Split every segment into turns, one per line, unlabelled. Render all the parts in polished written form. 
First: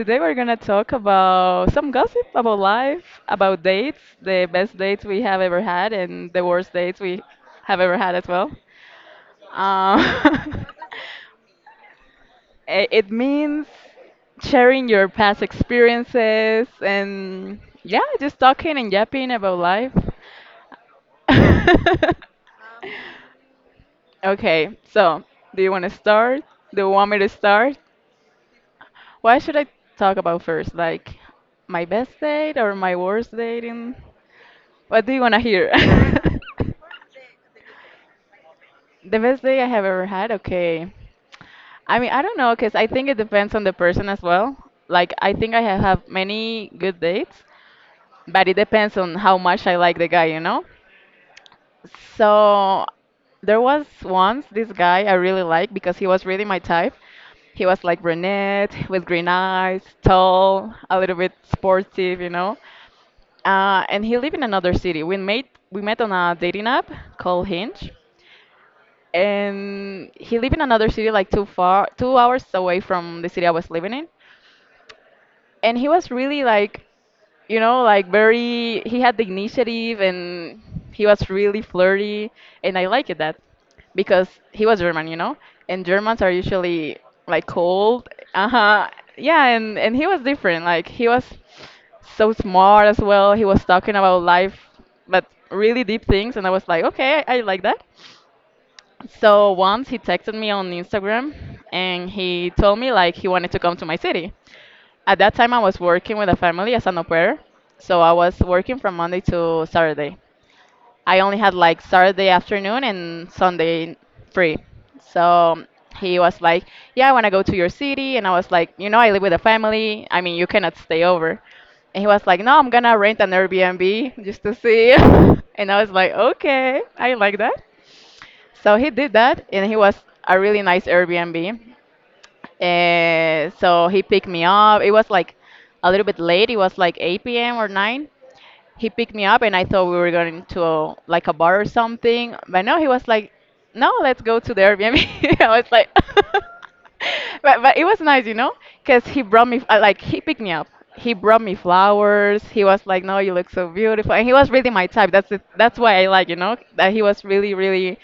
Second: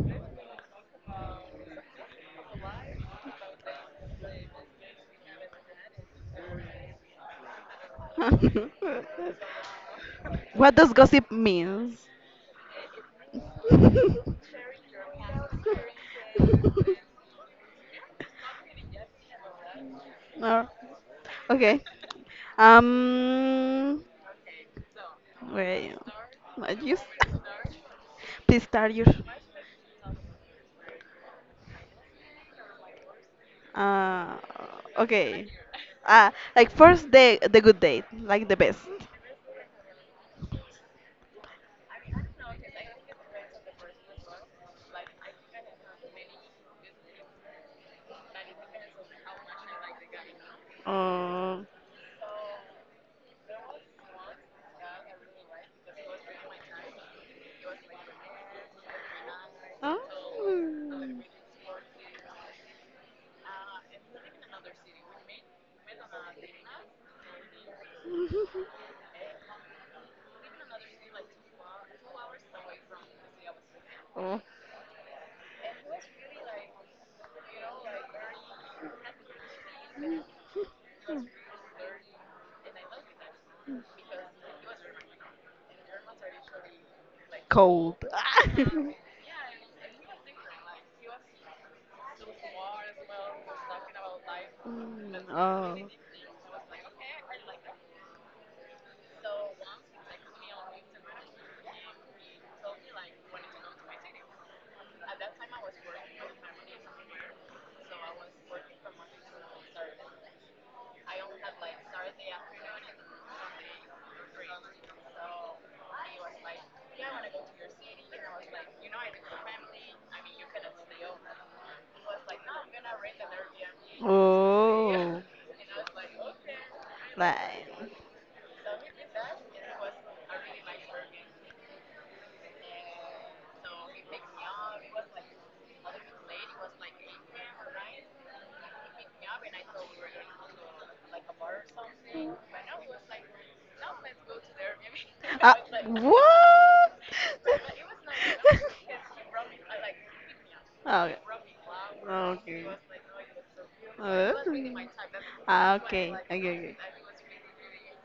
today we're gonna talk about some gossip about life, about dates, the best dates we have ever had, and the worst dates we have ever had as well. Um,
What does gossip means?
it means sharing your past experiences and yeah, just talking and yapping about life.
No. Okay. Um.
Okay, so do you want to
Wait.
start?
My
Do you
juice.
want me to start?
Please start your.
What should I talk about first? Like my best date or my worst date?
Uh.
What do you want to
Okay.
hear?
Ah. Like first day, the good date, like the best.
The best day I have ever had? Okay. I mean, I don't know, because I think it depends on the person as well. Like, I think I have had many good dates, but it depends on how much I like the guy, you know?
Uh,
So there was once this guy I really liked because he was really my type. He was like brunette with green eyes, tall, a little bit sportive, you know. And he lived in another city. We made we met on a dating app called Hinge, and he lived in another city like too far, 2 hours away from the city I was living in,
Oh,
and he was really like, you know, like very, he had the initiative, and he was really flirty, and I liked that because he was German, you know, and Germans are usually like
cold.
cold. Uh-huh. Yeah, and he was different. Like he was so smart as well. He was talking about life, but really
Mm,
deep things, and I was like, okay, I like that. So once he texted me on Instagram and he told me like he wanted to come to my city. At that time, I was working with a family as an au pair, so I was working from Monday to Saturday. I only had like
oh.
Saturday afternoon and Sunday free. So he was like, "Yeah, I want to go to your city," and I was like, "You know, I live with a family. I mean, you cannot stay over." And he was like, "No, I'm gonna rent an Airbnb just to see."
Oh,
And I was like, "Okay, I like that." So he did that, and he was a really nice Airbnb. So he picked me up. It was like a little bit late. It was like 8 p.m. or 9. He picked me up, and I thought we were going to like a bar or something. But no, he was
right.
like, "No, let's go to the Airbnb." I
Uh,
was like,
what?
but but it was nice, you know, because he brought me like, he picked me up. He
okay.
brought me flowers. He was like, "No, you look so beautiful," and
Okay.
he was really
Uh,
my type.
ah,
That's why I
okay.
like, you
Okay.
know,
Okay.
that he was really, really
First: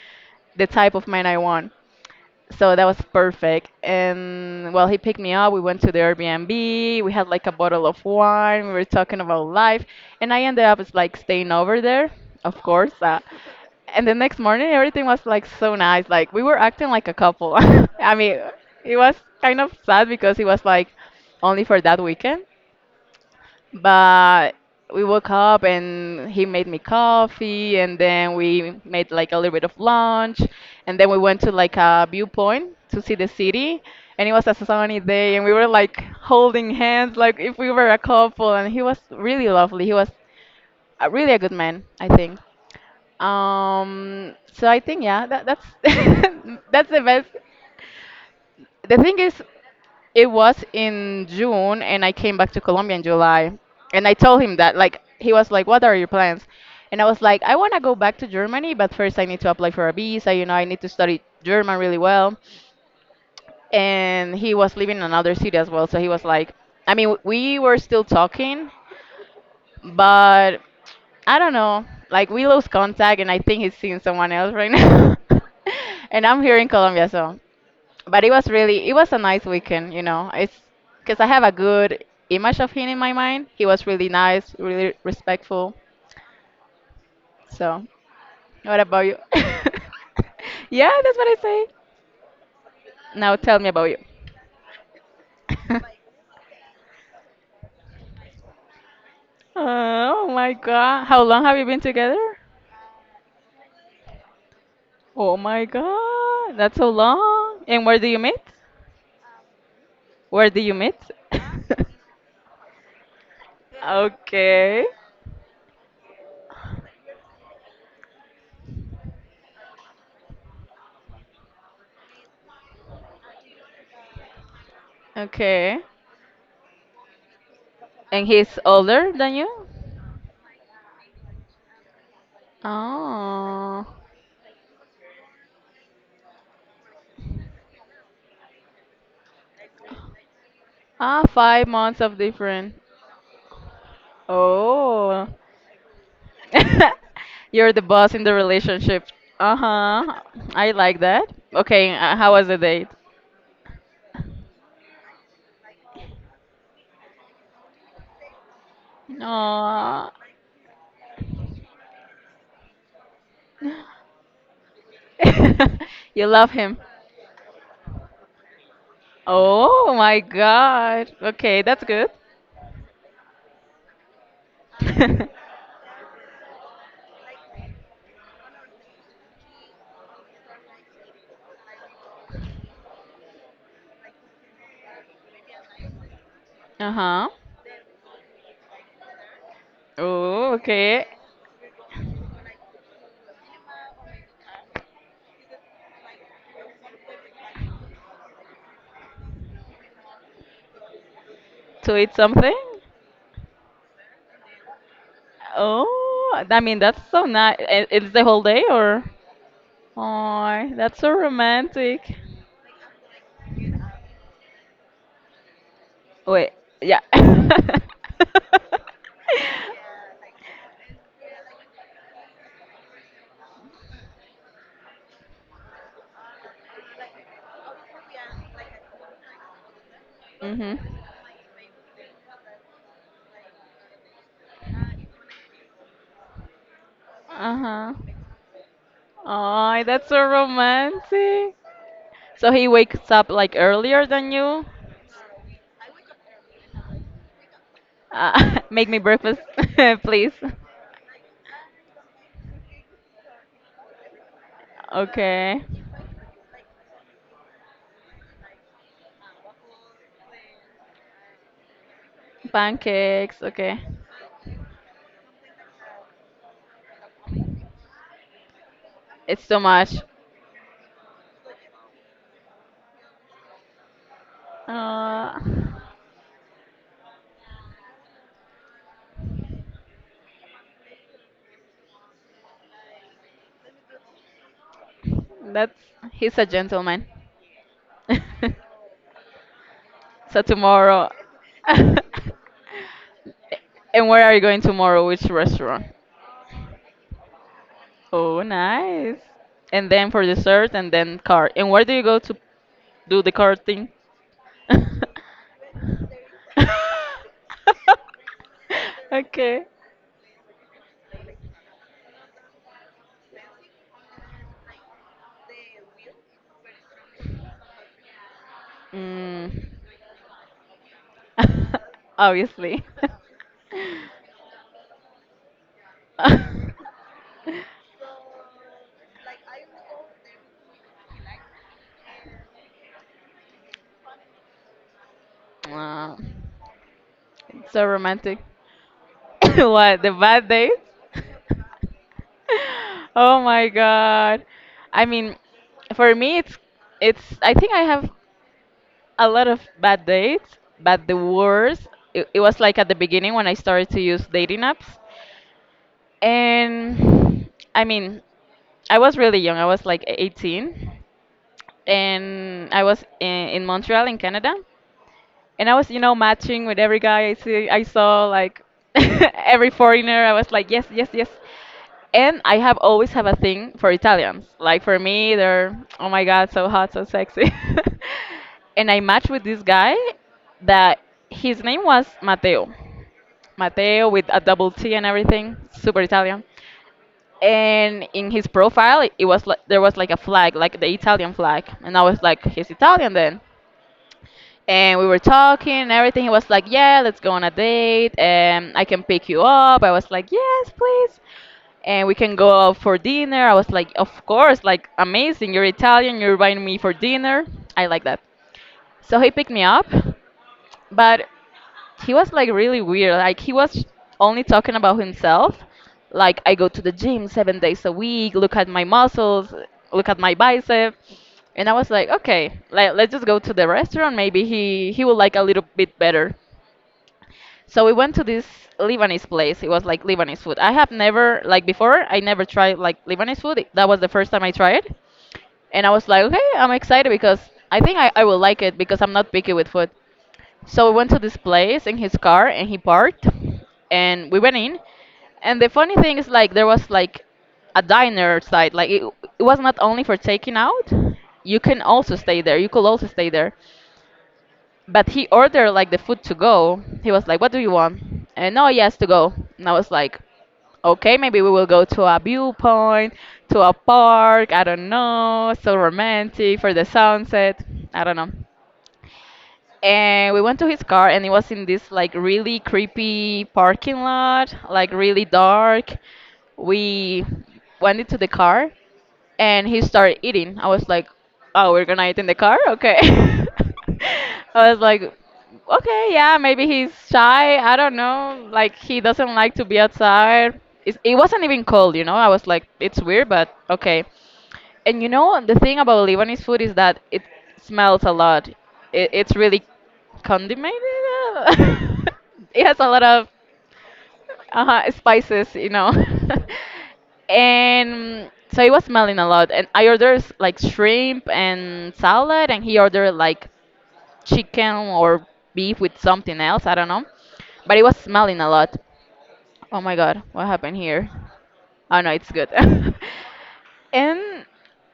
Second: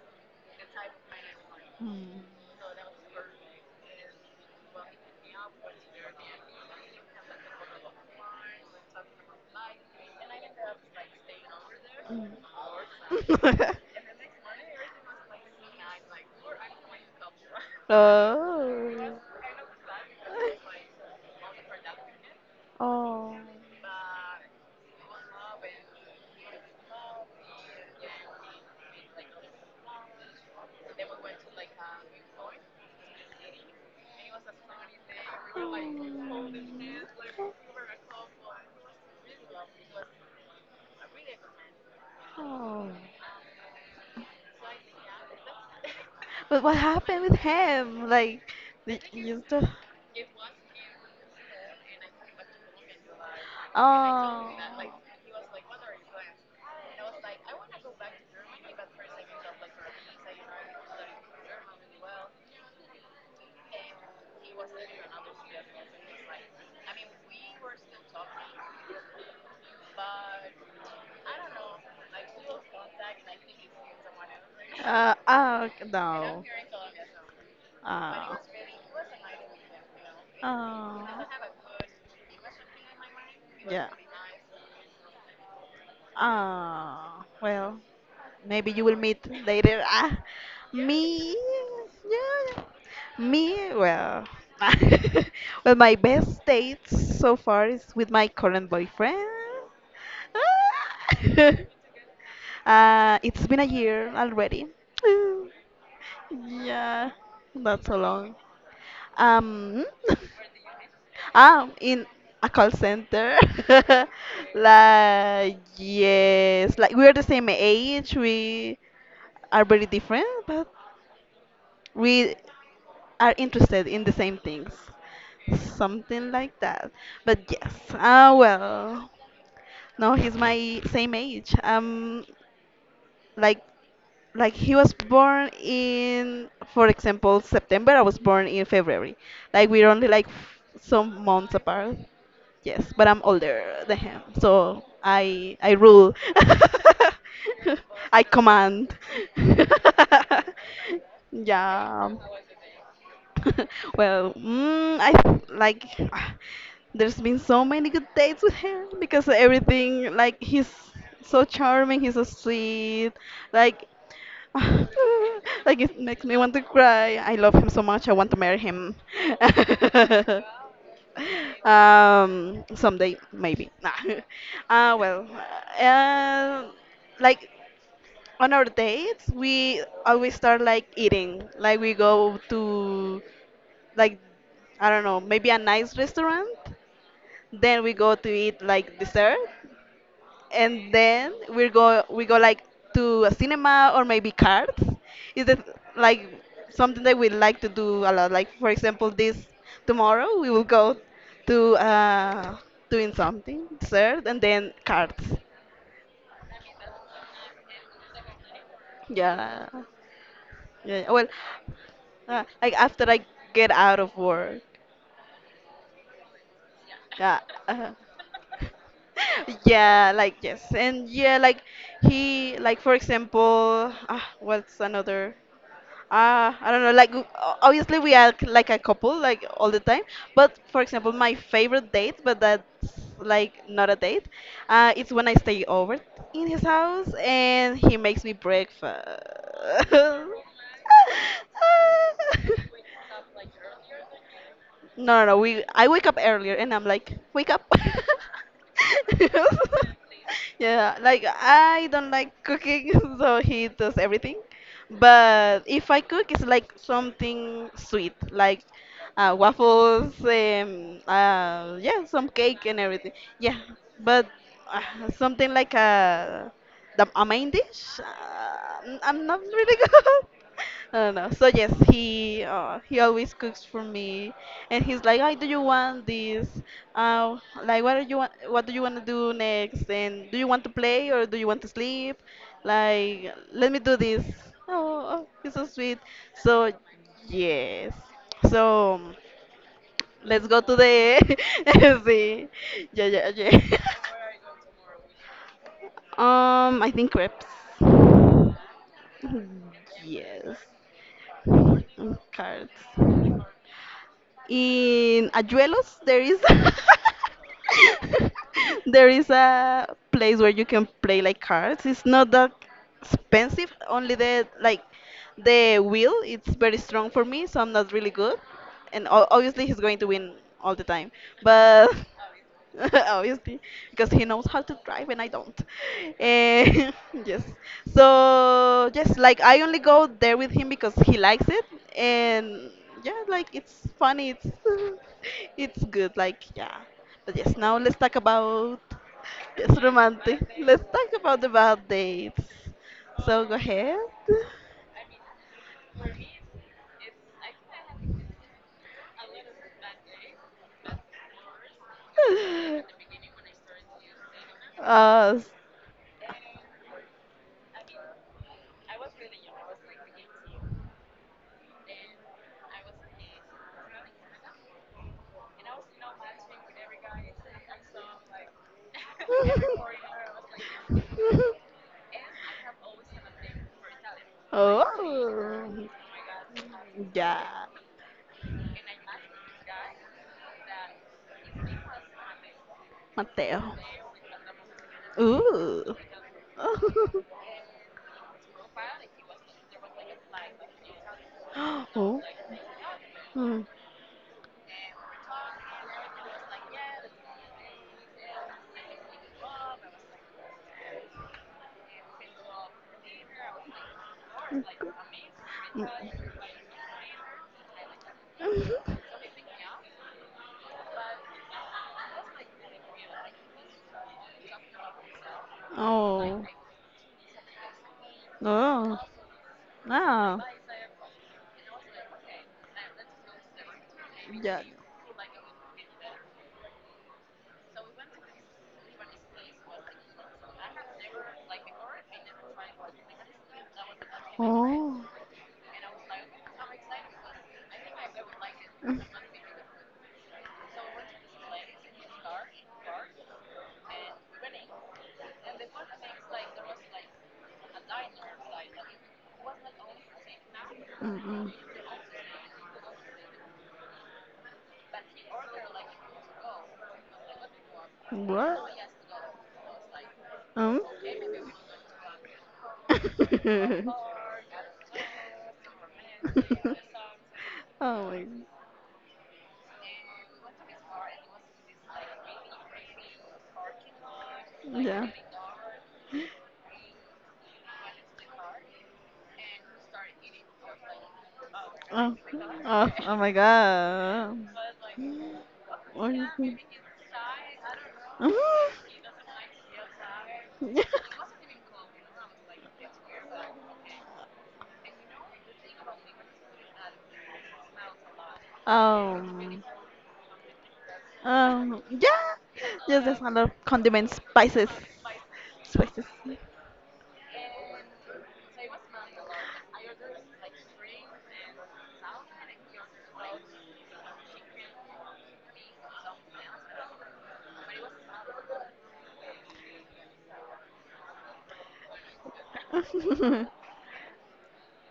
the type of man I want,
Hmm.
so that was perfect. And well, he picked me up. We went to the Airbnb. We had like a bottle of wine. We were talking about life, and I ended up just like staying over there,
Mm.
of course. And the next morning, everything was like so nice. Like we were acting like a couple. I mean,
oh.
it was kind of sad because it was like only for that weekend.
Oh.
But we woke up and he made me coffee, and then we made like a little bit of lunch, and then we went to like a viewpoint to see the city. And it was a sunny day, and we were like
Oh.
holding hands, like if we were a couple. And he was really lovely. He was really a good man, I think.
Oh!
So I think, yeah, that's
But what
that's the
happened
best.
with him? Like,
The
the,
thing is,
you still.
it was in June and I came back to Colombia in July. And I told
Oh.
him that, like, he was like, "What are your plans?" And I was like, "I want to go back to Germany, but first I need to apply for a visa, you know, I need to study German really well." And he was living in another city as well, so he was like, I mean, we were still talking, but I don't know. Like, we lost contact and I think he's seeing someone else right now.
Oh, okay,
And I'm
no.
here in Colombia, so but it
Oh.
was really, it was a nice weekend, you know. It's
Oh.
because I have a good image of him in my mind. He was
Yeah.
really nice, really respectful,
Oh. Well,
so
maybe
what
you will
about you?
meet later.
Yeah, that's what I
Me,
say.
yeah, yeah.
Now tell me
Me.
about you.
Well, well, my best dates so far is with my current boyfriend.
Oh my God, how long
Ah,
have you been together?
it's been a year already.
Oh my God, that's so
Yeah,
long. And
not
where
so
do you meet?
long. Um,
Where do you meet?
in a call center.
Okay.
like yes, like we're the same age. We are very different, but we are interested in the same things.
Okay.
Something like that. But yes.
And he's older
Well.
than you?
No, he's my same age. Like,
Oh.
like he was born in, for example, September. I was born in February. Like we're only like
Ah,
some months
five
apart.
months of different.
Yes, but I'm older than him, so
Oh,
I rule.
you're the boss in
I
the
command.
relationship. Uh huh. I like that. Okay,
yeah.
how was the date?
Well, like there's been so many good dates with him because
Aww.
everything like he's so charming, he's so sweet, like like it
You
makes me
love
want to
him.
cry. I love him so much. I want to marry him.
Oh my God. Okay, that's good.
Someday maybe. Nah. Well, uh, like on our dates we always start like eating. Like we go to like I don't know, maybe a nice restaurant.
Uh huh.
Then we go to eat like dessert,
Oh,
and
okay.
then we go like to a cinema or maybe cards. Is it like something that we like to do a lot? Like for example, this tomorrow we will go to
To eat something?
doing something dessert and then cards.
Oh, I mean, that's so nice. It's the whole day, or?
Yeah,
Oh, that's so
yeah. Well,
romantic.
like after I get out of work.
Wait, yeah.
Yeah. uh, Yeah, like yes, and yeah, like he, like for example, what's another? I don't know. Like obviously we are like a couple like all the time, but
Mhm.
for example, my favorite date, but that's like not a date. It's when I stay over in his house and
Uh-huh.
he makes me breakfast.
Oh, that's so romantic. So he wakes up like earlier than you.
No, no, no. We I wake up earlier and I'm like, wake up.
Make me breakfast, please.
Yeah, like I don't like cooking, so he does everything.
Okay.
But if I cook, it's like something sweet, like waffles, yeah, some cake and everything.
Pancakes.
Yeah,
Okay.
but uh, something like a main dish. I'm not
It's too
really
much.
good. I don't know. So yes, he always cooks for me, and he's like, "I
Uh,
do you want this? Uh, like, what do you want? What do you want to do next? And do you want to play or do you want to sleep? Like, let me do this." Oh, oh, he's so
that's
sweet.
he's a
So
gentleman.
yes. So
So
let's go to
tomorrow.
the see. Yeah, yeah, yeah.
And where are you going tomorrow? Which restaurant?
I think crepes.
Oh, nice. And then for
Yes.
dessert, and then car. And where do you go
Mm,
to
cards.
do the car thing?
In Ayuelos, there is there is
Okay.
a place where you can play like cards. It's not that expensive. Only the wheel. It's very strong for me, so I'm not really good. And obviously,
Mm.
he's going to win all the time. But
Obviously.
obviously, because he knows how to drive and I don't. Eh, yes. So yes, like I only go there with him because he likes it, and yeah, like it's funny. It's it's
Wow,
good. Like yeah. But yes,
it's
now
so
let's talk
romantic.
about yes,
What, the
romantic.
bad days?
Let's talk about the bad dates.
Oh
So go
my
ahead.
God. I mean, for me, it's I think I have a lot of bad dates, but the worst, it was like at the beginning when I started to use dating apps.
Uh,
And I mean, I was really young. I was like 18, and I was in Montreal in Canada, and I was, you know, matching with every guy I see. I saw like every foreigner. I was like, yes, yes, yes. And I have always have a thing for Italians. Like, for me, they're,
oh,
oh my God, so hot, so sexy.
yeah,
And I matched with this guy that his name was Matteo.
Mateo.
Matteo with a double T and everything,
Ooh.
super Italian. And in his profile, it was like there was like a flag, like the Italian flag, and I was
oh.
like, he's Italian then,
Mm.
and we were talking and everything. He was like, "Yeah, let's go on a date, and I can pick you up." I was like, "Yes, please." And we can go out for dinner. I was like, "Of course, like amazing. You're
Mm.
Italian. You're inviting me for dinner. I like that." So he picked me up, but he was like really weird. Like he was only talking about himself. Like,
Oh.
I go to the gym 7 days a week. Look at my
Oh. No.
muscles. Look at my
No.
bicep. And I was like, okay, let's just go to the restaurant. Maybe
Yeah.
he will like a little bit better. So we went to this Lebanese place. It was like Lebanese food. I have never like before. I never tried like Lebanese food. That was the first time
Oh.
I tried.
Mm.
And I was like, okay, I'm excited because I think I will like it because I'm not picky with food. So we went to this place in his car and he parked and we went in. And the funny thing is, like, there was like a diner side. It was not only for taking out.
Mm-mm.
You can also stay there. You could also stay there. But he ordered like the food to go. He was like, "What do you want?" And no, yes, to go. And I was like,
Um?
"Okay, maybe we will go to a viewpoint, to
oh
a park. I don't know. So romantic for the sunset. I don't
my.
know."
god!
And we went to his car and it was in this like really creepy parking lot, like
Yeah.
really dark. We went into the car and he started eating. I was like, oh, we're gonna eat
Oh,
in the car,
oh, oh my
okay.
god.
I was like, okay,
Oh.
yeah,
Mhm.
maybe he's shy, I don't know, like he doesn't like to be outside. It wasn't even cold, you know. I was like, it's weird, but okay. And, you know, the thing about Lebanese food is that it smells a lot. It's really
um,
condimented.
yeah.
It has a lot
Yes, there's a
of
lot of condiments, spices,
spices, you know.
spices.
And so it was smelling a lot. And I ordered like shrimp and salad, and he ordered like chicken or beef with something else. I don't know. But it was smelling a lot. Oh my God, what happened here? Oh no, it's good. And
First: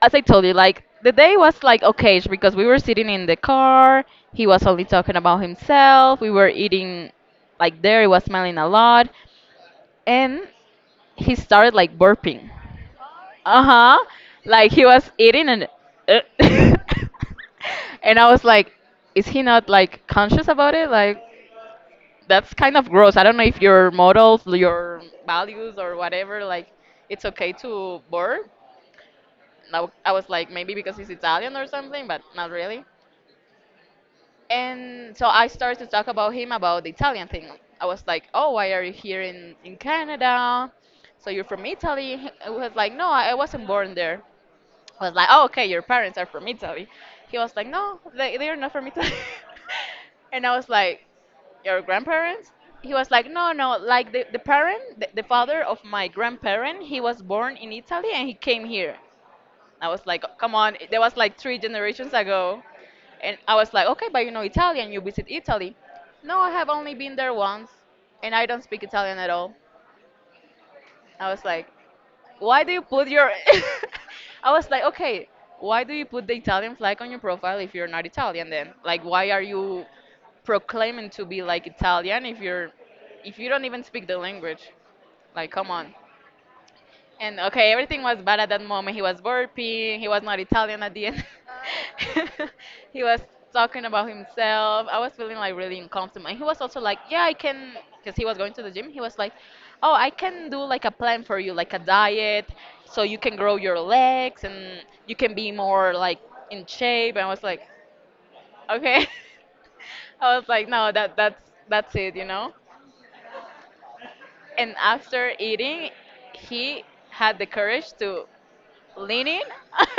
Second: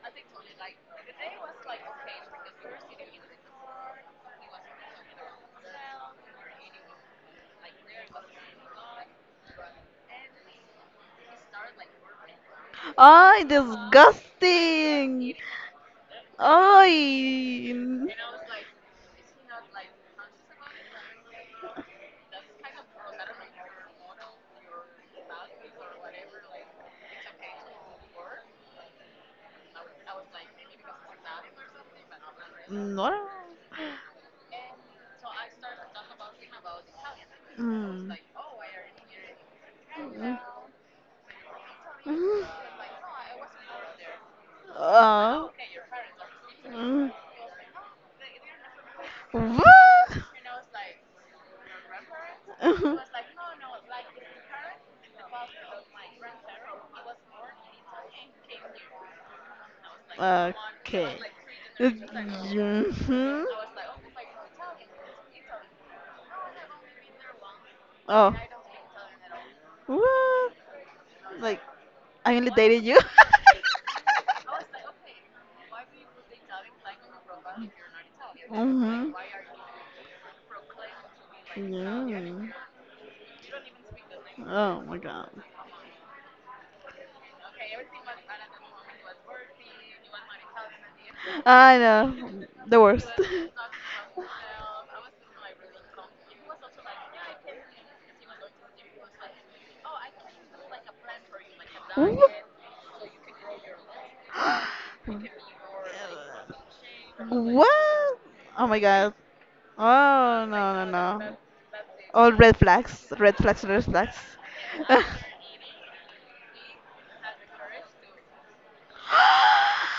as I told you, like the day was like okay because we were sitting in the car. He was only talking about himself. We were eating like there. He was smiling a lot, and he started like burping.
Ay,
Uh huh. Like he was
disgusting.
eating and. Uh,
Ay.
and I was like, is he not like conscious about it? Like that's kind of gross. I don't know if your morals, your values, or whatever, like it's okay to burp. Now I was like maybe because he's Italian or something, but not really.
No.
And so I started to talk about him about the Italian thing. I was
Mm.
like, "Oh, why are you here in Canada? So you're from Italy?" He
Mm.
I was like, "No, I wasn't born there." I was like, "Oh,
Uh.
okay, your parents are from Italy."
Mm.
He was like, "No, they are not from Italy."
What?
and I was like, "Your grandparents?" He was like, "No, no, like the parent, the father of my grandparent, he was born in Italy and he came here." I was like, come on, there
okay.
was like three generations ago. And
Mhm.
I was like, okay, but you know Italian, you visit Italy. No, I have only been there once,
Oh.
and I don't speak Italian at all.
What?
I was
Like,
like,
I only
why do you
dated you?
put your. I was like, okay, why do you put the Italian flag on your profile if you're not Italian then? Like,
Mhm.
why are you proclaiming to be like Italian if
Yeah.
you're. If you don't even speak the language?
Oh my god.
Like, come on. And okay, everything was bad at that moment. He was burping. He was not Italian at the end.
I know. The
he
worst.
was talking about himself. I was feeling like really uncomfortable. And he was also like, yeah, I can, because he was going to the gym. He was like, oh, I can do like a plan for you, like a
Ooh.
diet, so you can grow your legs and you can be more like in shape. And I was like,
What? Oh my
okay.
god.
I
Oh
was like,
no no
no, that
no.
that's that's it, you
All
know.
red flags. Red flags, red flags.
And after eating, he had the courage to leaning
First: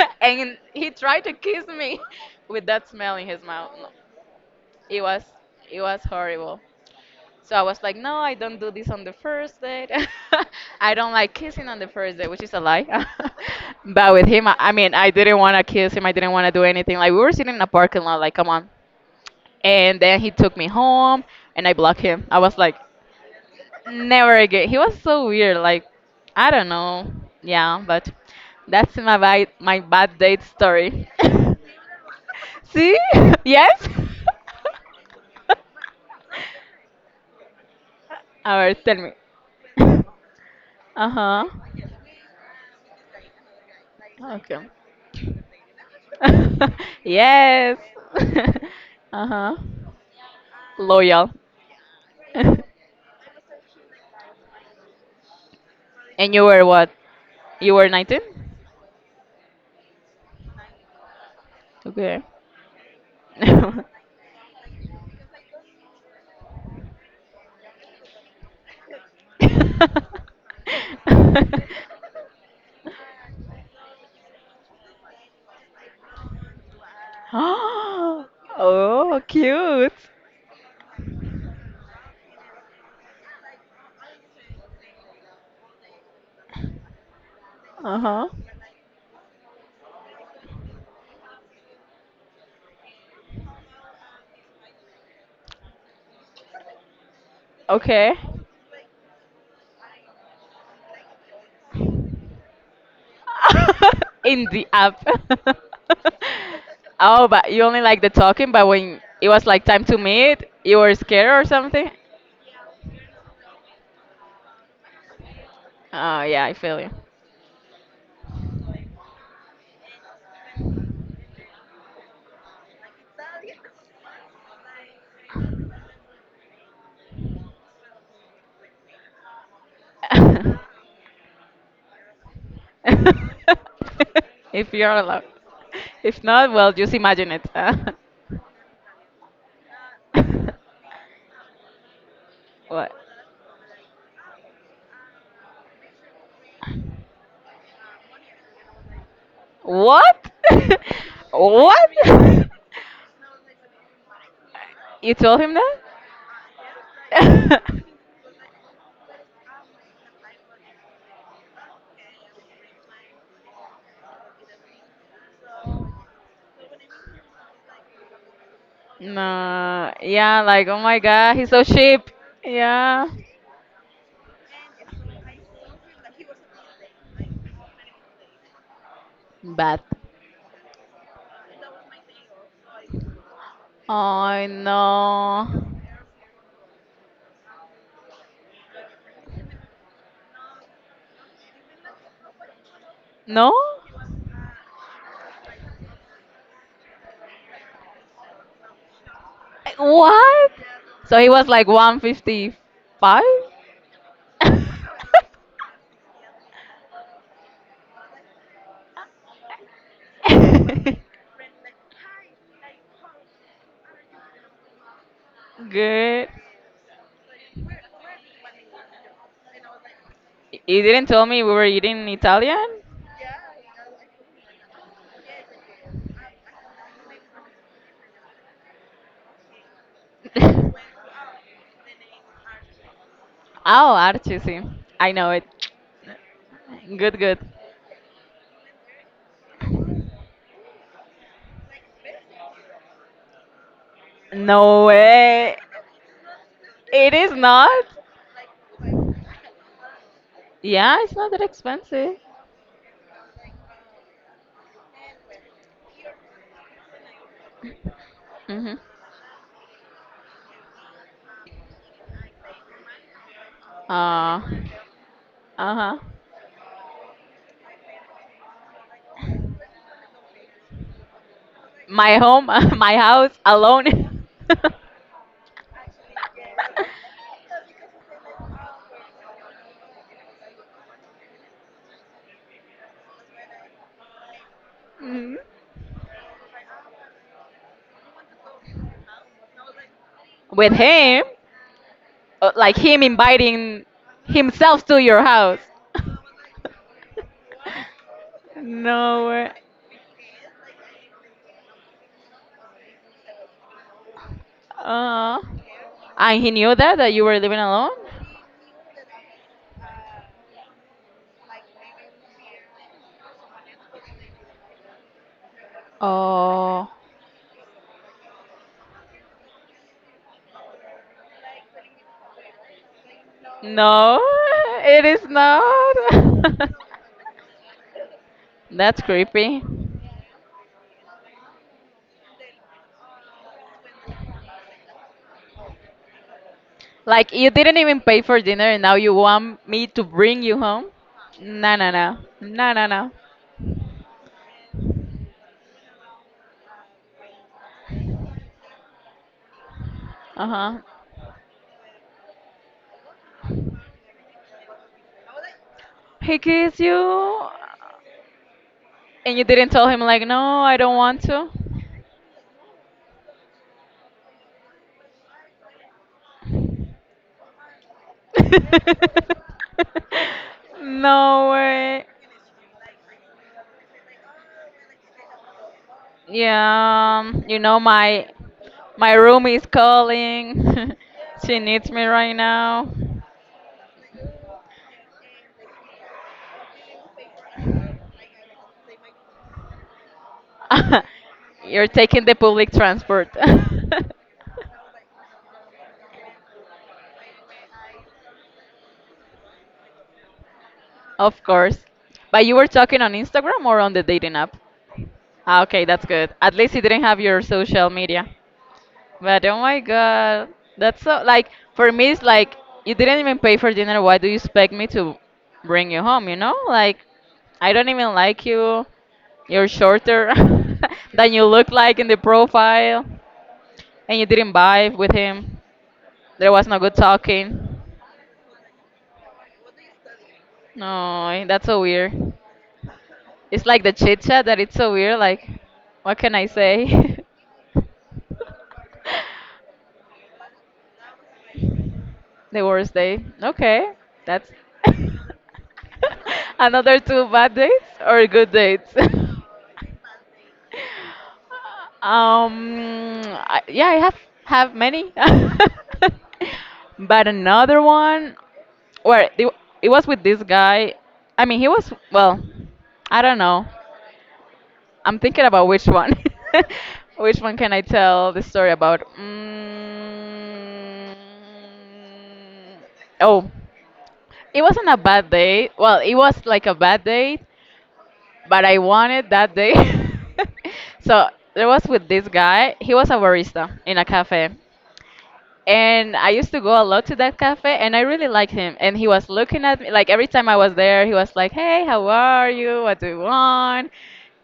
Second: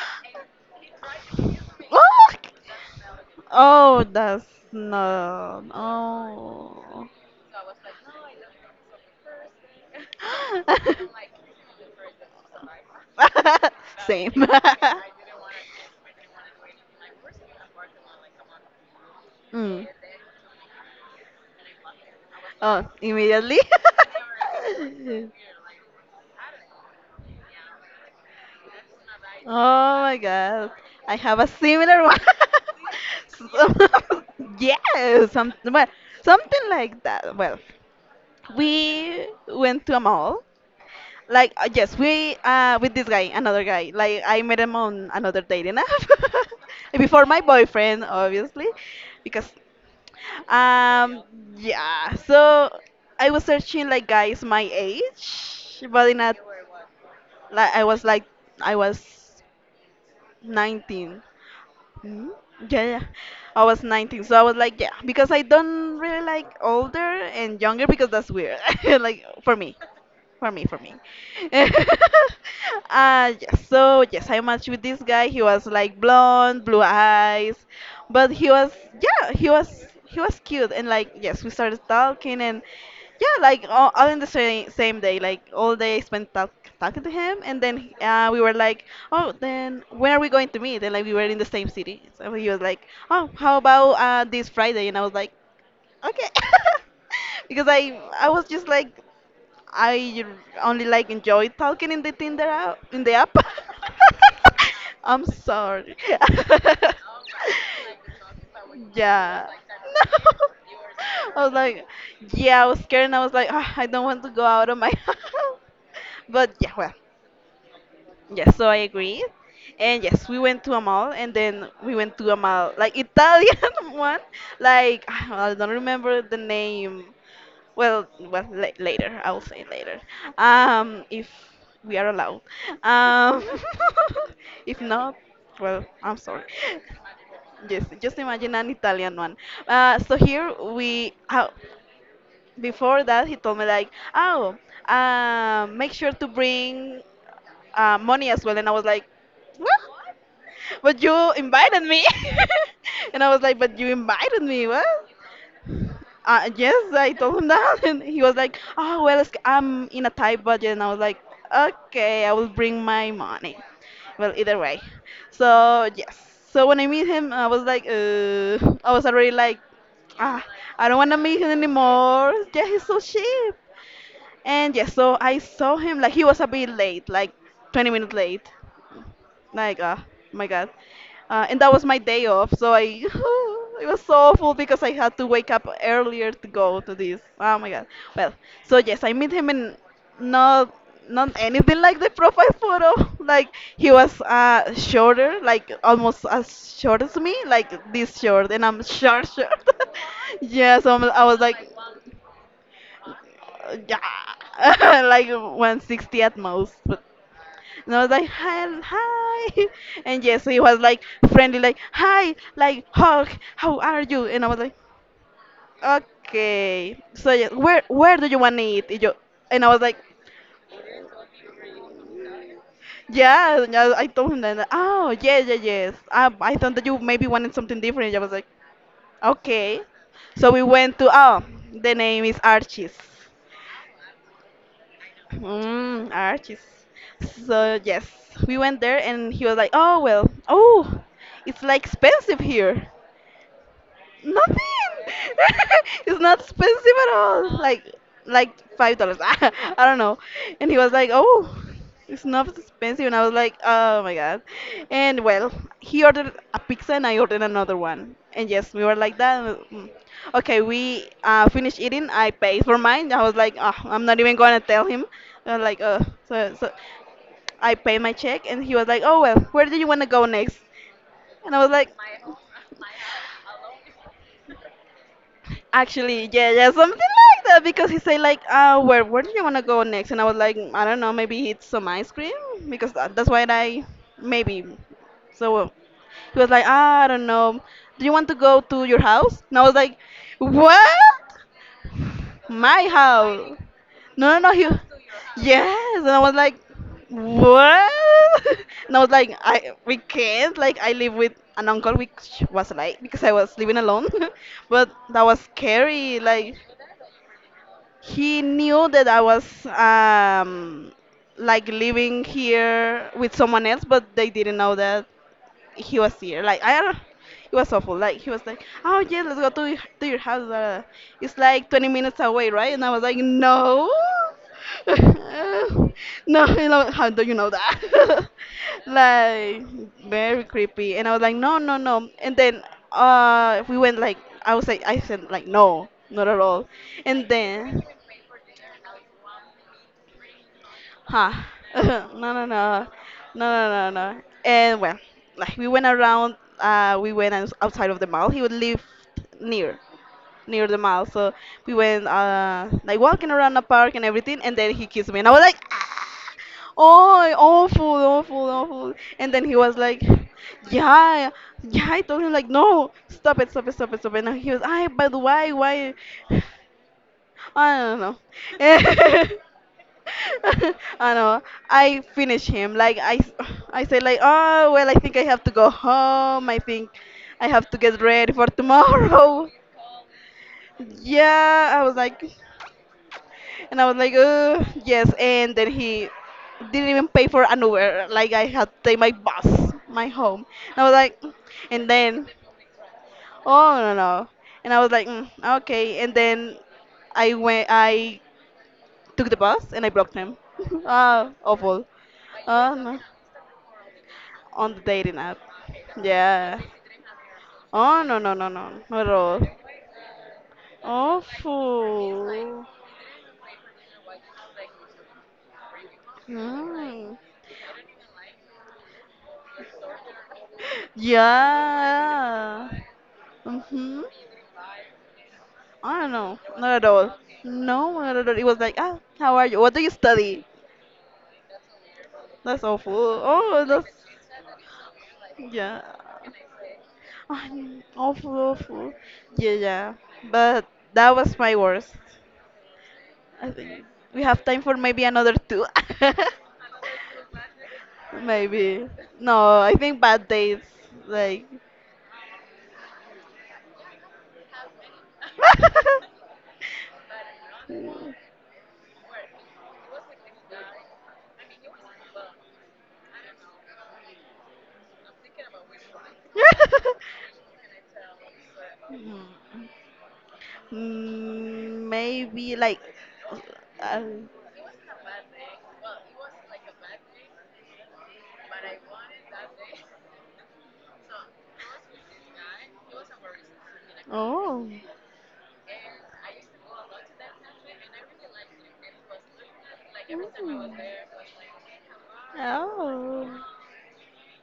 and he tried to kiss me with that smell in his mouth. No,
Oh, that's
it was
not.
it was horrible.
Oh.
So I was like, no, I don't do this on the first date. I don't like kissing on the first date, which is a lie. but with
Same.
him, I mean, I didn't want to kiss him. I didn't want to do anything. Like we were sitting in a parking lot, like come on.
Mm.
And then he took me home, and I blocked him. I was like,
Oh, immediately?
never again. He was so weird. Like, I don't know. Yeah, but that's my bad, my
Oh
bad
my
date
god.
story.
I have a similar one.
See?
So-
Yes?
yes, some, well, something like that. Well,
Alright, tell me.
we went to a mall.
Uh-huh.
Like yes, we with this guy, another guy. Like I
Okay.
met him on another dating app before my
Yes.
boyfriend, obviously, because
Uh-huh.
um
Loyal.
yeah.
And
So I was searching like guys my age, but in a
you were what? You
like I
were
was
19?
like I was 19.
Okay.
Hmm? Yeah, yeah. I was 19, so I was like, yeah, because I don't really like older and younger because that's weird, like for me. For me, for me. uh, yes, so yes, I matched with this guy. He was like blonde, blue eyes, but he was
Oh,
yeah, he was
cute.
he was cute and like yes, we started talking and yeah, like all in the same day, like all day I spent talking to him and then
Uh-huh.
we were like, oh, then when are we going to meet? And like we were in the same city, so he was like, oh, how about this Friday? And I was like, okay. because I
Okay.
I was just like I only like enjoy talking in the Tinder app, in the app.
In the app.
I'm sorry.
Oh, but you only like the talking, but when it was
yeah.
like time to meet,
No.
you were scared
I
or
was like,
something?
yeah, I was scared and I was like, I don't want to go out of my house.
Oh, yeah, I
But yeah,
feel you.
well, yes, so I agree. And yes, we went to a mall and then we went to a mall, like Italian one. Like, I don't remember the name. Well, la later. I will say later. If we are allowed. Um,
If
if
you're
not,
allowed.
well, I'm
If
sorry.
not, well, just imagine it.
Yes, just imagine an Italian one. So here we,
What?
before that, he told me like, oh, make sure to bring money as well, and I was like, what?
What?
But you invited
What?
me, and I was like, but you invited me, what?
You told him
Yes, I told him
that?
that, and he was like, "Oh well, it's, I'm in a tight budget," and I was like, "Okay, I will bring my money." Well, either way, so yes. So when I meet him, I was like, I was already like,
Nah, yeah,
ah,
like oh
I don't
my
want to
god,
meet
he's
him
so cheap.
anymore. Yeah, he's so
Yeah,
cheap. And yes, so I saw him like he was a bit late, like 20 minutes late. Like,
bad.
oh my God. And that was my day off, so I it was so
Oh
awful because I had to
no,
wake up earlier to go to this. Oh my God. Well, so yes, I meet him in not not anything like the profile photo.
no,
Like he was shorter, like almost as short as me, like this short, and I'm short short.
what?
yeah, so I'm,
So
I
he
was
was like
like,
155.
yeah, like 160 at most. But and I was like, hi, hi. And yes, he was like friendly, like, hi, like, hug, how are you? And I was like,
Good.
okay. So yes, where do you want to eat? And, yo, and I was like,
You didn't tell me we were eating Italian.
yeah. And I told him that, oh, yeah, yeah, yes. I thought that you maybe wanted something different. And I was like, okay. So we
oh,
went to, oh, the name is Archie's.
Archie, sí. I know it.
Mm, Archie's.
Good, good.
So yes, we went there and he was like, "Oh well, oh, it's like expensive here." Nothing.
No way.
it's not expensive
It
at
is
all.
not.
Like $5. I don't know. And he was
Yeah,
like,
it's not that
oh,
expensive.
it's not expensive. And I was like, oh my god. And well, he ordered a pizza and I ordered another one. And yes,
Mhm.
we were like that. Mm. Okay, we finished eating. I paid for mine. I was like, oh, I'm not even
Uh,
going to tell him. I was like,
uh-huh.
oh, so. I paid my check and he was like, oh well, where do you want to go next? And I was like.
My home, my house alone.
Actually, yeah, yeah, something like that because he said like, where do you want to go next? And I was like, I don't know, maybe eat some ice cream because that's why I maybe.
Mhm.
So he was like, I don't know. Do you want to go to your house? And I was like,
With
what?
him, like
My
him
house?
inviting
No, no, no. He,
himself to your house.
yes. And I was like, what? And I was
No
like,
way.
I we can't. Like I live with an uncle, which was like because I was living alone, but that
Uh-huh.
was scary.
And he
Like
knew that you were living alone?
he knew that I was like living here with someone else, but they didn't know that he was here. Like I
Oh.
don't, it was awful. Like he was like, "Oh yeah, let's go to to your house. It's like 20 minutes away, right?" And I was like, "No."
No, it is
No,
not.
how do you know that?
That's
Like
creepy.
very creepy. And I was like, no, no, no. And then we went like I was like I said like no, not at all. And
Like you didn't
then
even pay for dinner and now you want me to bring you home?
huh.
No, no,
No,
no.
no, no,
No, no,
no,
no.
no, no, no. And well, like we went around. We went outside of the mall. He would live near, near the
Uh-huh.
mall. So we went like walking around the park and everything. And then he kissed me, and I was like,
He kissed
oh,
you,
awful, awful, awful. And
and you
then he
didn't
was
tell him
like,
like, no, I don't want
yeah,
to.
yeah. I told him like, no, stop it, stop it, stop it, stop it. And he was, but why, why? I don't know. I know.
no
I
way.
finish him. Like I say like, oh well, I think I have to go home. I think
Yeah,
I
you
have to
know
get
my
ready for
my room
tomorrow.
is calling. she
Yeah, I
needs
was
me
like,
right now.
and I was like, yes. And then he didn't even pay for an Uber. Like I had to take my bus, my home. And I was like,
You're
and
taking
then
the public transport.
oh no no. And I was like, mm, okay. And then I went. I took the bus and I blocked him. Ah,
of course.
awful.
But you were
Ah, no.
talking on Instagram or on the dating app?
On the dating app.
Ah, okay, that's good. At
Yeah.
least you didn't have your social
Oh, no,
media.
no, no, no. Not at all.
But oh my god, that's so like for me it's like
Awful.
you didn't even pay for dinner. Why do you expect me to bring you home? You know, like
Mm.
I don't even like you. You're shorter than you look like in the
Yeah.
profile,
Mm-hmm.
and you didn't vibe with him.
I don't know.
There was
Not
no
at
good
all.
talking.
No, not at all. It was like, ah, how are you? What do you study?
No, that's so weird.
That's awful.
It's
Oh,
like
that's,
the chit chat that it's so weird. Like,
yeah.
what can I say?
I'm awful, awful. Yeah, yeah. But that was my worst.
the worst day.
I think
Okay,
we have
that's.
time for maybe another two.
Another two bad dates or good
Maybe.
dates?
No, I think bad dates. Like.
um, I, yeah, I have many, but another one where it was with this guy. I mean, he was well. I don't know. I'm thinking about which one. which one can I tell the story about? Mm,
Mm, maybe like.
oh,
Uh,
it wasn't a bad day. Well, it was like a bad day, but I won it that day. so there was with this guy. He was a barista in a cafe.
oh.
And I used to go a lot to that cafe and I really liked him. And he was looking at me like every time I was there,
Mm.
he was like, hey, how are you? What do you want?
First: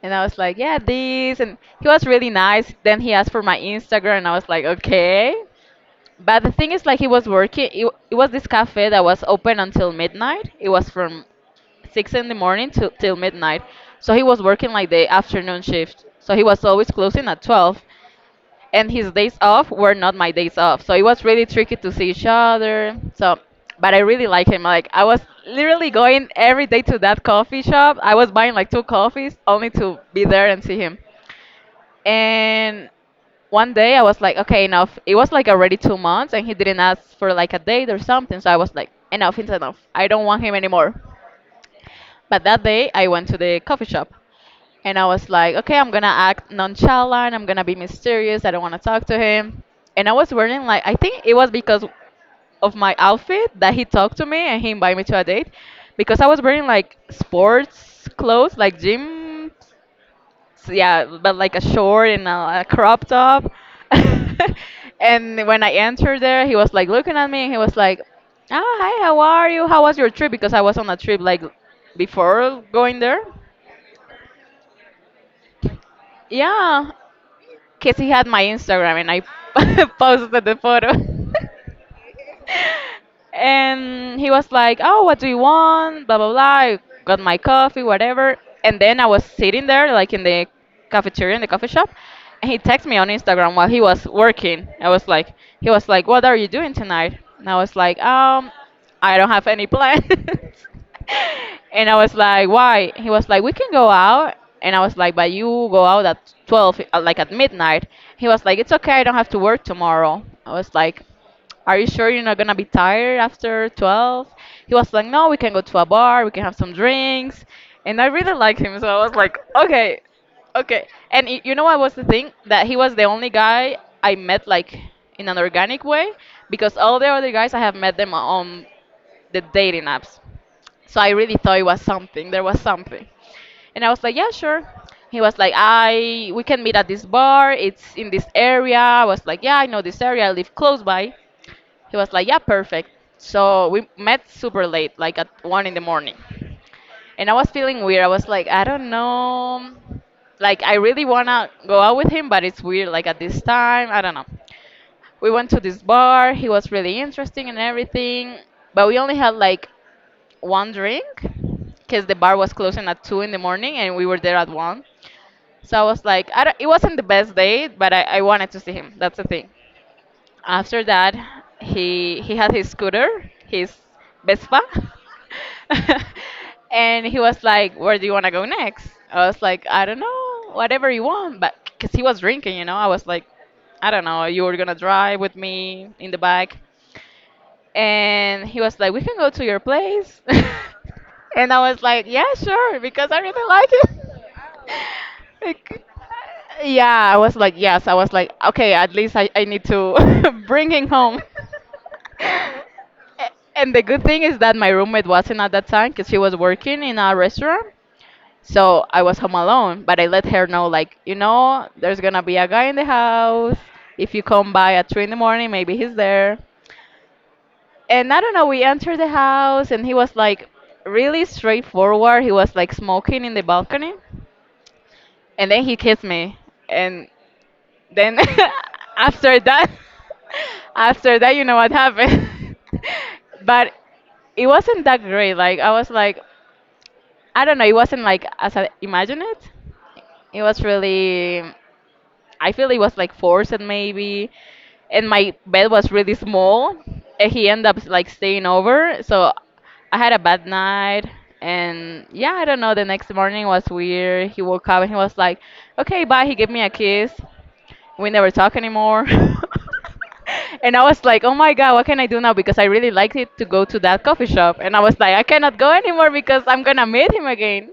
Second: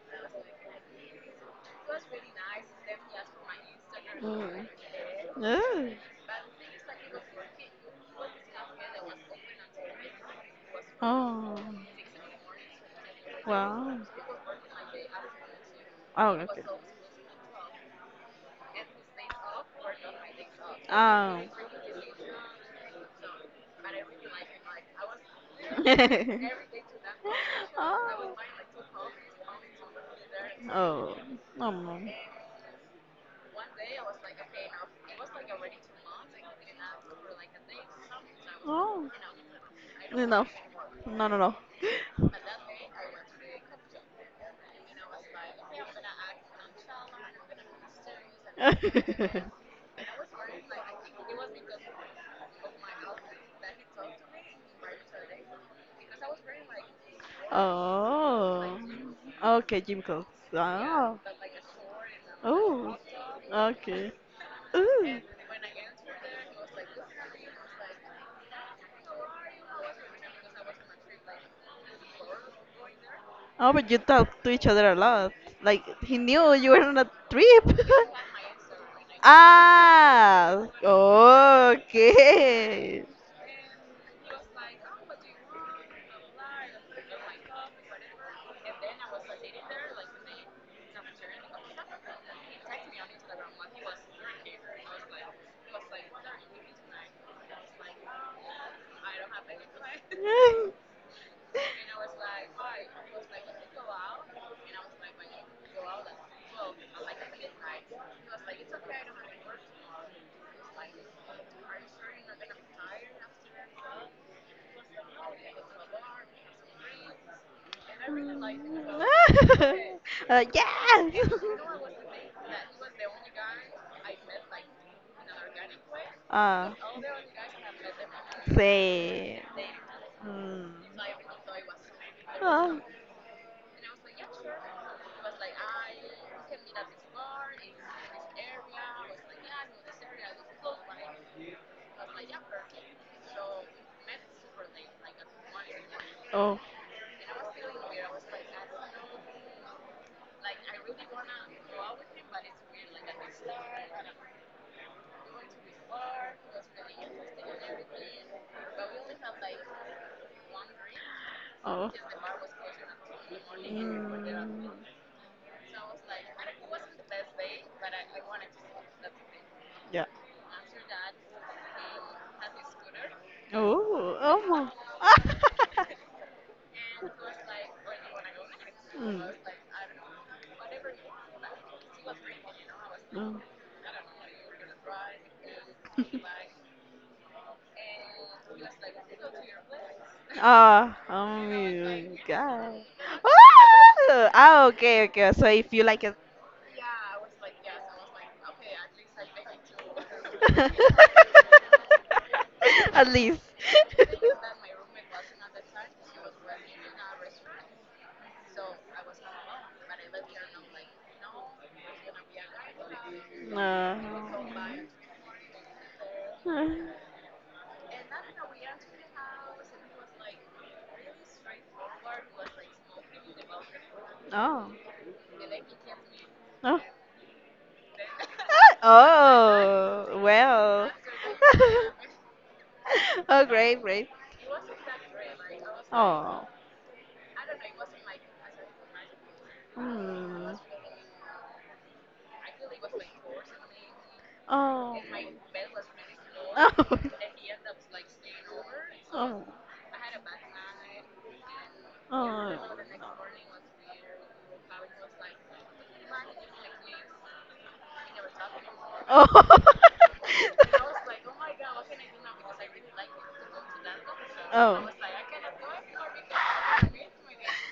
And I was like, yeah, this and he was really nice. Then he asked for my Instagram and I was
Oh.
like, okay.
Mm. Yeah.
But the thing is, like, he was working. It was this cafe that was open until midnight. It was from
Oh,
6 in the morning to till midnight.
wow.
So he was working like the afternoon shift.
Oh,
So he
okay.
was always closing at 12, and his days off were not my days off. So it was
Oh.
really tricky to see each other. So, but I really like him. Like I was literally going every day to that coffee shop. I was
Oh.
buying like two coffees only to be there and see him.
Oh. Oh. No.
And one day I was like, okay, enough. It was like already 2 months, and he didn't ask for like a date or something. So I was like,
Oh.
enough, it's enough. I don't want
No.
him anymore.
No, no, no.
But that day I went to the coffee shop, and I was like, okay, I'm gonna act nonchalant. I'm gonna be mysterious. I don't want to talk to him. And I was wearing like I think it was because of my outfit that he talked to me and he invited me to a date, because I was wearing like sports clothes,
Oh.
like gym
Okay, gym clothes.
so, yeah,
Oh.
but like a short and a
Oh.
crop top.
Okay. Ooh.
and when I entered there, he was like looking at me and he was like, "Ah, hi, how are you? How was your trip?" Because I was on a trip like before going there.
Oh, but you talk to each other a lot. Like he knew you were
Yeah,
on a trip.
because he had my Instagram and I posted the
Ah,
photo.
okay.
And he was like, "Oh, what do you want?" Blah blah blah. I got my coffee, whatever. And then I was sitting there, like in the cafeteria in the coffee shop, and he texted me on Instagram while he was working. I was like, he was like, "What are you doing tonight?" And I was like, I don't have any plans." and I was like, "Why?" He was like, "We can go out." And I was like, "But you go out at 12, like at midnight." He was like, "It's okay. I don't have to work tomorrow." I was like. Are you sure you're not gonna be tired after 12? He was like, no, we can go to a bar, we can have some drinks. And I really liked him, so I was like, okay,
uh,
okay.
yeah.
And you know what was the thing? That he was the only guy I met like in an organic way
Ah.
because all the other guys I have met them on
Sí.
the dating apps.
Mm.
So I really thought it was something, there was
Ah.
something. And I was like, yeah, sure. He was like, I we can meet at this bar. It's in this area. I was like, yeah, I know this area. I live close by. He was like, yeah, perfect. So we met super late, like at 1 in the morning.
Oh.
And I was feeling weird. I was like, I don't know. Like, I really want to go out with him, but it's weird, like at this time. I don't know. We went to this bar. He was really interesting and everything. But we only had like one drink
Oh.
because the bar was closing at 2 in the morning and we were there at
Mm.
1. So I was like, I don't, it wasn't the best date, but I wanted to see him. That's the thing.
Yeah.
After that, he had his scooter, his
Oh. Oh.
Vespa,
My.
and he was like, "Where do you want to go next?"
Mm.
I was like, "I don't know, whatever you want," but because he was drinking, I was like,
Mm.
"I don't know, you were gonna drive with me in the back," and he was like, "We can go to your place,"
Ah. Oh
and I was
my
like, "Yeah,
God.
sure," because I really like it.
Oh. Ah. Okay. Okay. So if you
Like,
like it.
yeah, I was like, yes, I was like, okay, at least I need to bring him home.
At
A-
least.
And the good thing is that my roommate wasn't at that time because she was working in a restaurant. So I was home alone, but I let her know, like, there's gonna be a guy in the house.
Uh,
If you come by at three in the morning, maybe he's there.
uh,
And I don't know, we entered the house and he was like really straightforward. He was like smoking in the balcony.
oh.
And then he kissed me.
Oh.
And then after that,
Oh, well.
after that, you know what happened.
Oh,
But
great, great.
it wasn't that great. Like I was like,
Oh.
I don't know. It wasn't like as I imagined it. It
Hmm.
was really. I feel it was like forced maybe,
Oh.
and my bed was really
Oh.
small.
Oh. Oh.
And he ended up like staying over, so
Oh.
I had a bad night. And yeah, I don't know. The next morning was weird. He woke up and he was like, "Okay, bye." He gave me a kiss, we never talk anymore. And I was like, oh my God, what can I do now? Because I really liked it to go to that coffee shop. And I
Oh.
was like, I cannot go anymore because I'm going to meet him again.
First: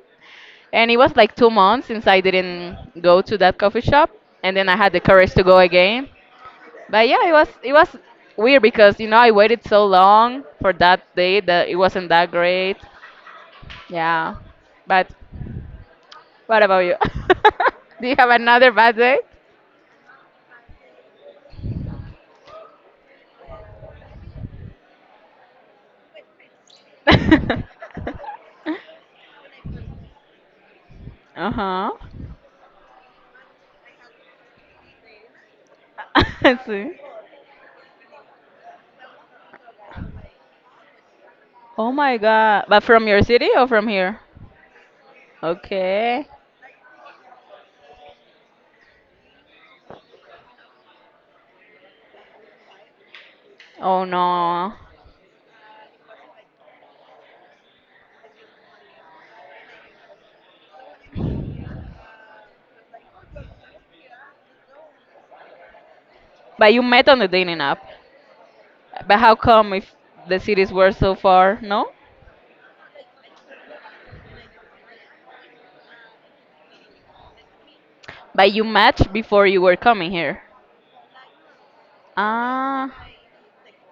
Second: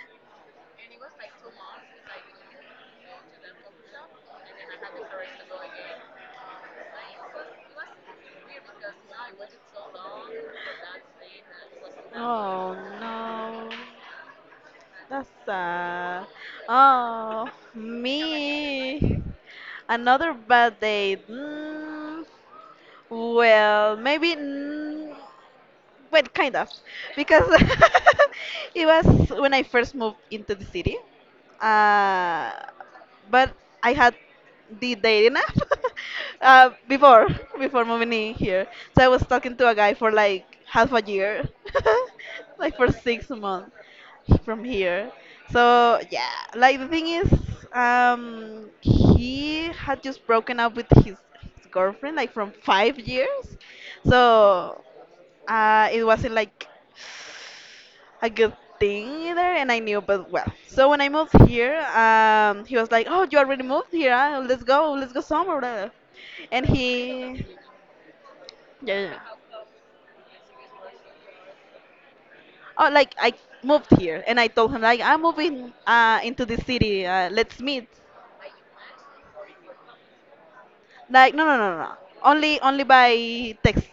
And it was like 2 months since I didn't go to that coffee shop. And then I had the courage to go again. But yeah, it was weird because you know I waited so long for that day that it wasn't that
Oh
great.
no.
Yeah. But
That's sad.
what about you?
Oh,
Do you have another bad day?
me. Another bad day. Mm, well, maybe. But kind of, because it was when I first moved into the city.
Uh-huh.
Uh, but I had the dating app
I
uh,
see.
before before moving in here. So I was talking to a guy for like half a year,
Oh my god.
like
But
for
from your
six
city or
months
from here?
from here. So
Okay.
yeah, like the thing is, he had just broken up with his girlfriend like from 5 years.
Oh no.
So it wasn't like a good thing either, and I knew, but well. So when I moved here, he was like, "Oh, you already moved here? Huh? Let's go somewhere, blah, blah." And
But you met on the
he,
dating app.
yeah, yeah, yeah.
But how come if the cities were so far? No?
Oh, like I moved here, and I told him like, "I'm moving into the city. Let's meet."
But you matched before you were coming here.
Like, no, no, no, no, no. Only
Ah.
by text.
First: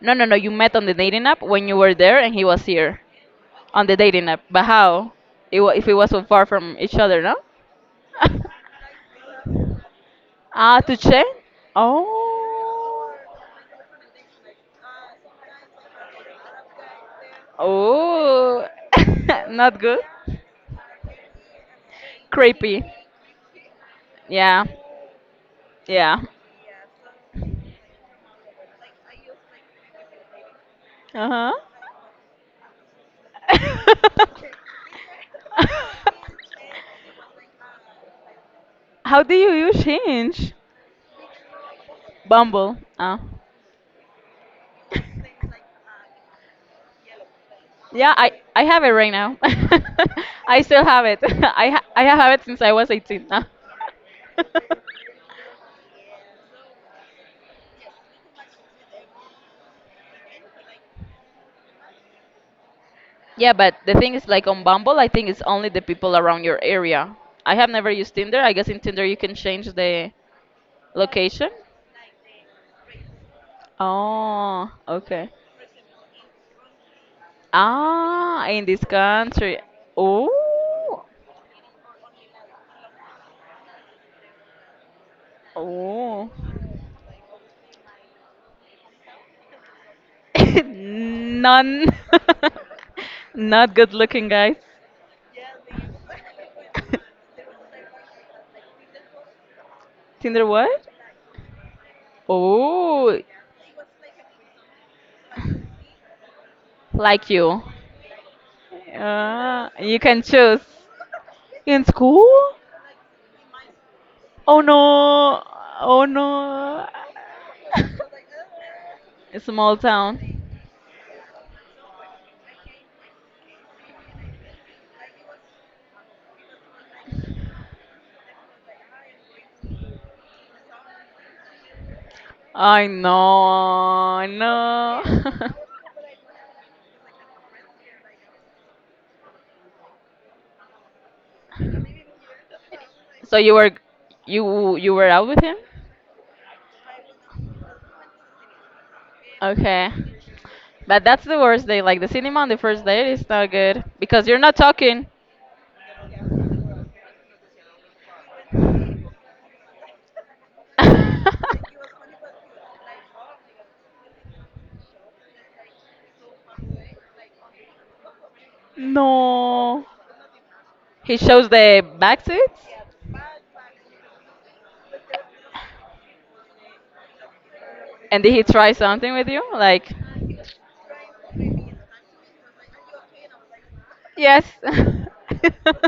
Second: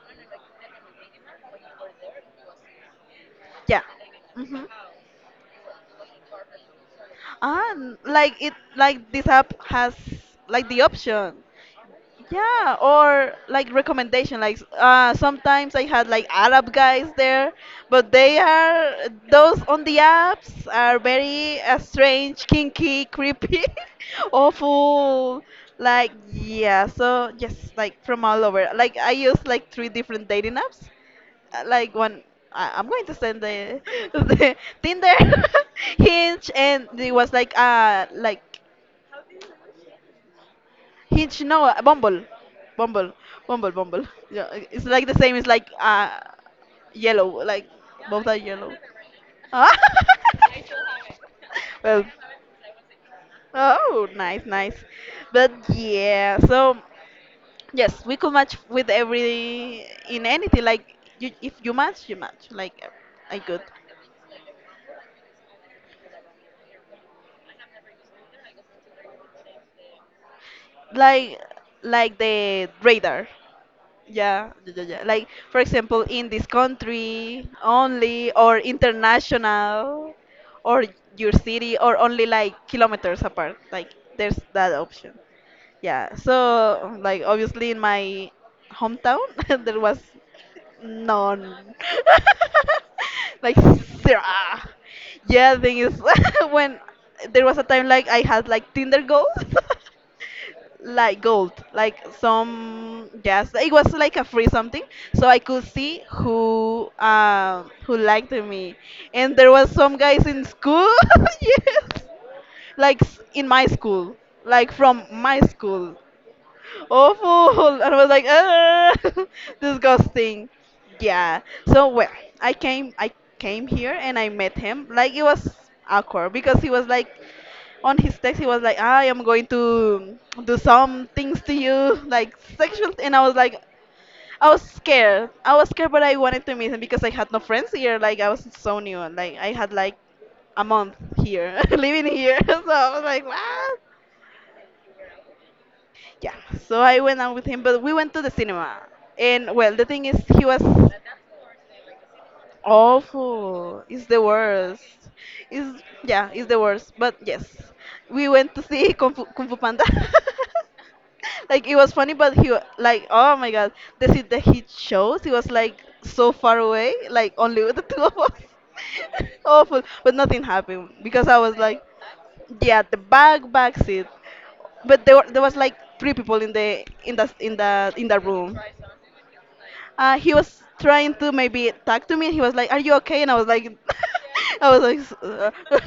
No, no, no. You met on the dating app when you were there and he was here
Yeah.
on the dating app. But
Mm-hmm.
how? If it was so far from each other, no?
Ah, like like this app has like
Ah,
the
to check?
option.
Oh.
Yeah, or like recommendation. Like sometimes I had like Arab guys there, but they
Oh.
are those
Not
on the
good.
apps are very strange,
Creepy.
kinky, creepy,
Yeah.
awful. Like
Yeah.
yeah, so yes, like from all over. Like I use like three different dating apps.
Uh huh.
Like one, I'm going to send the, the Tinder, Hinge, and it was like
How do you use Hinge?
Hinge, no, Bumble.
Bumble.
Bumble. Bumble. Yeah, it's like the same, it's like yellow, like
Yeah,
both
I,
are
I
yellow.
have it right now.
Ah!
I still have it. I
Well,
have it since I was 18.
oh, nice,
Uh.
nice. But yeah, so yes, we could match with every in anything. Like you, if you match, you match. Like I
Yeah,
good.
but the thing is, like on Bumble, I think it's only the people around your area. I have never used Tinder. I guess in Tinder you can change the
Like
location.
like the radar. Yeah,
Oh,
yeah, yeah, yeah. Like,
okay.
for example, in this country only,
Ah,
or
in this country.
international, or
Oh,
your city, or only like kilometers apart. Like, there's that option. Yeah.
oh.
So, like, obviously, in my hometown, there was none.
None.
Like,
Not good
zero.
looking guys.
Yeah, thing is, when there was a time like I had like Tinder goals.
Tinder what?
Like gold, like some
Oh,
yes, it was like a free something, so I could see who
like you.
um who liked me, and there was
You
some
can
guys in
choose.
school,
In
yes,
school?
like in my school,
Oh
like from
no.
my school,
Oh no.
awful, and I was like, ah,
A small town.
disgusting, yeah. So well, I came here and I met him, like it was awkward because he was like on his text he was like, I am going to do some things to you like
I
sexual, and I was like,
know.
i was scared i
No.
was scared but I wanted to meet him because I had no friends here, like I was so new, like I had like a month here living here so I was like
So you were
what.
you were out with him?
Yeah, so I went out with him but we went to the cinema and well the
Okay.
thing is he was
But that's the worst day. Like the cinema on the first date is not good
awful. It's the
because you're not
worst.
talking.
It's yeah, it's the worst. But yes, we went to see Kung Fu Panda. Like it was funny, but like oh my god, the seat that he chose, he was like so far away, like only with the two of us.
No.
Awful, but nothing happened
He
because I
shows
was
the
like,
back seats,
yeah, the back seat. But there was like three people in the
and did he
room.
try something with you? Like,
He was trying to maybe talk to me, and he was like, "Are you okay?" And I was like,
yes.
I was like, "S- uh."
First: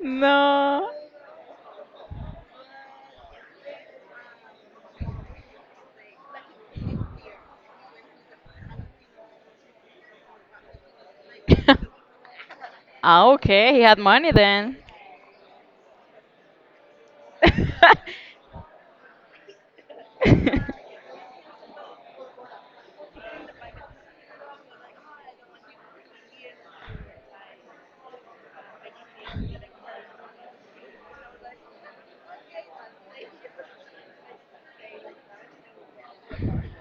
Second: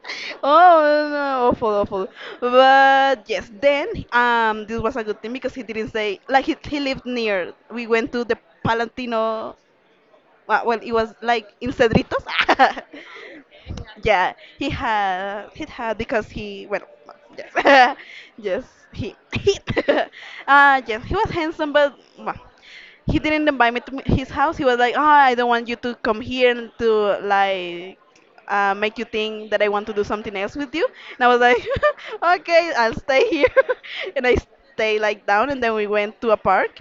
No.
"Oh no, awful, awful." But yes, then this was a good thing because he didn't say like he lived near. We went to the Palatino, well, it was like in Cedritos.
Ah, okay. He had money
Yeah, he
then.
had he had because he well
Uh
yes yes he he yes he was handsome but well, he didn't invite me to his house. He was like, oh, I don't want you to come here and to like make you think that I want to do something else with you. And I was like, okay, I'll stay here. And I stay like down, and then we went to a park.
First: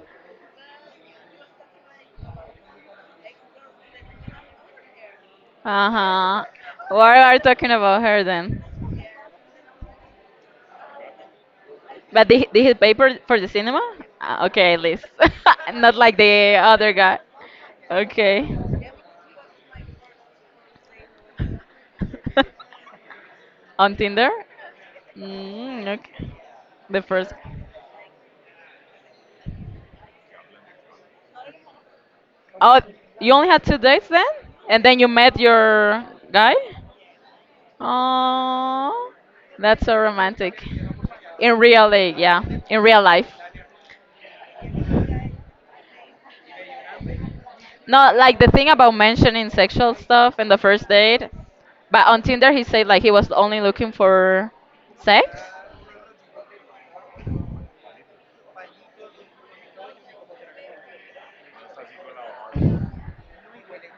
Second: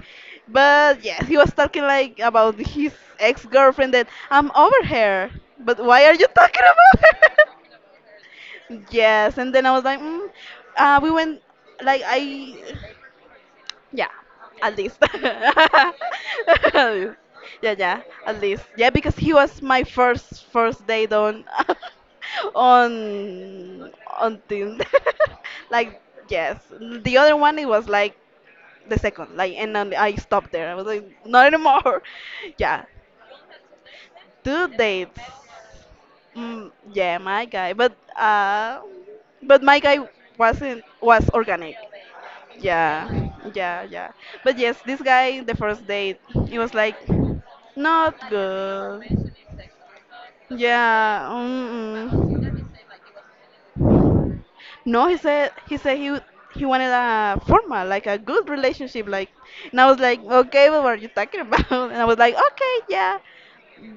But yes, he was talking like about his ex-girlfriend that I'm over her. But why are you
huh.
talking about
What are you
her?
talking about her then?
Yes, and then I was like, mm, we went like
But they
I
they had paper for the cinema?
yeah,
Ah, okay,
at
at
least.
least. Not like the
At
other
least.
guy.
Yeah, yeah, at
Okay.
least. Yeah, because he was my first date on on
On Tinder?
on Tinder.
Mm,
Like,
okay.
yes.
The
The
first.
other one it was like the second, like and then I stopped there. I was like, not anymore.
Oh,
Yeah.
you only had two dates then?
Two
And then you
dates.
met your guy?
Mm, yeah, my guy.
Oh,
But my
that's so
guy
romantic.
wasn't was
In
organic.
real life, yeah. In real
Yeah,
life.
yeah, yeah. But yes, this guy, the first date, it was like
No,
not
like the thing about
good.
mentioning sexual stuff in the first date,
Yeah.
but on Tinder he
Mm-mm.
said like he was only looking for
No, he
sex.
said he said he he wanted a formal, like a good relationship, like. And I was like, okay, but what are you talking about? And I was like, okay, yeah.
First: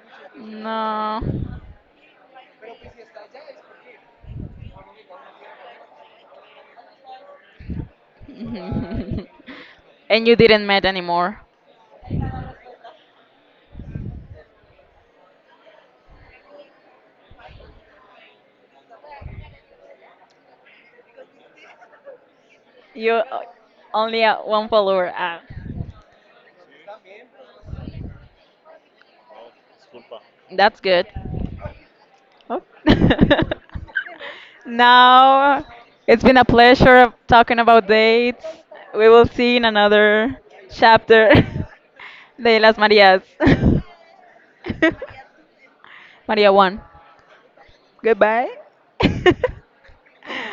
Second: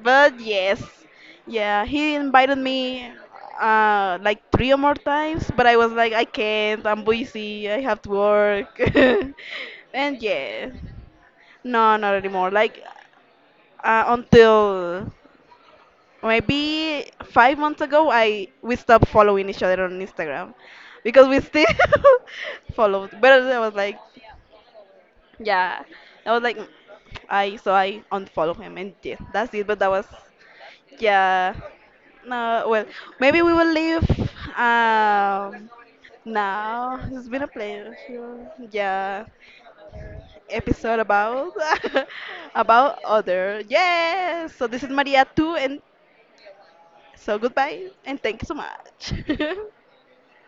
But yes,
No.
yeah, he invited me like three or more times, but I was like, I can't. I'm busy. I have to work. And
And you didn't
yeah.
met anymore.
No, not anymore. Like until maybe 5 months ago, I we stopped following each other on Instagram because we still followed.
You
But I was like,
only one follower. Ah,
yeah, I was like, "Mm, I so I unfollow him and yeah, that's it. But that was
that's good.
yeah,
Oh.
no. Well, maybe we will leave.
Now
Um,
it's been a pleasure
now
of
it's been a
talking about
pleasure.
dates. We will
Yeah,
see in another
episode
chapter
about
de las
about
Marías.
other. Yes. So this is Maria too, and
Maria won.
so goodbye and thank you
Goodbye.
so much.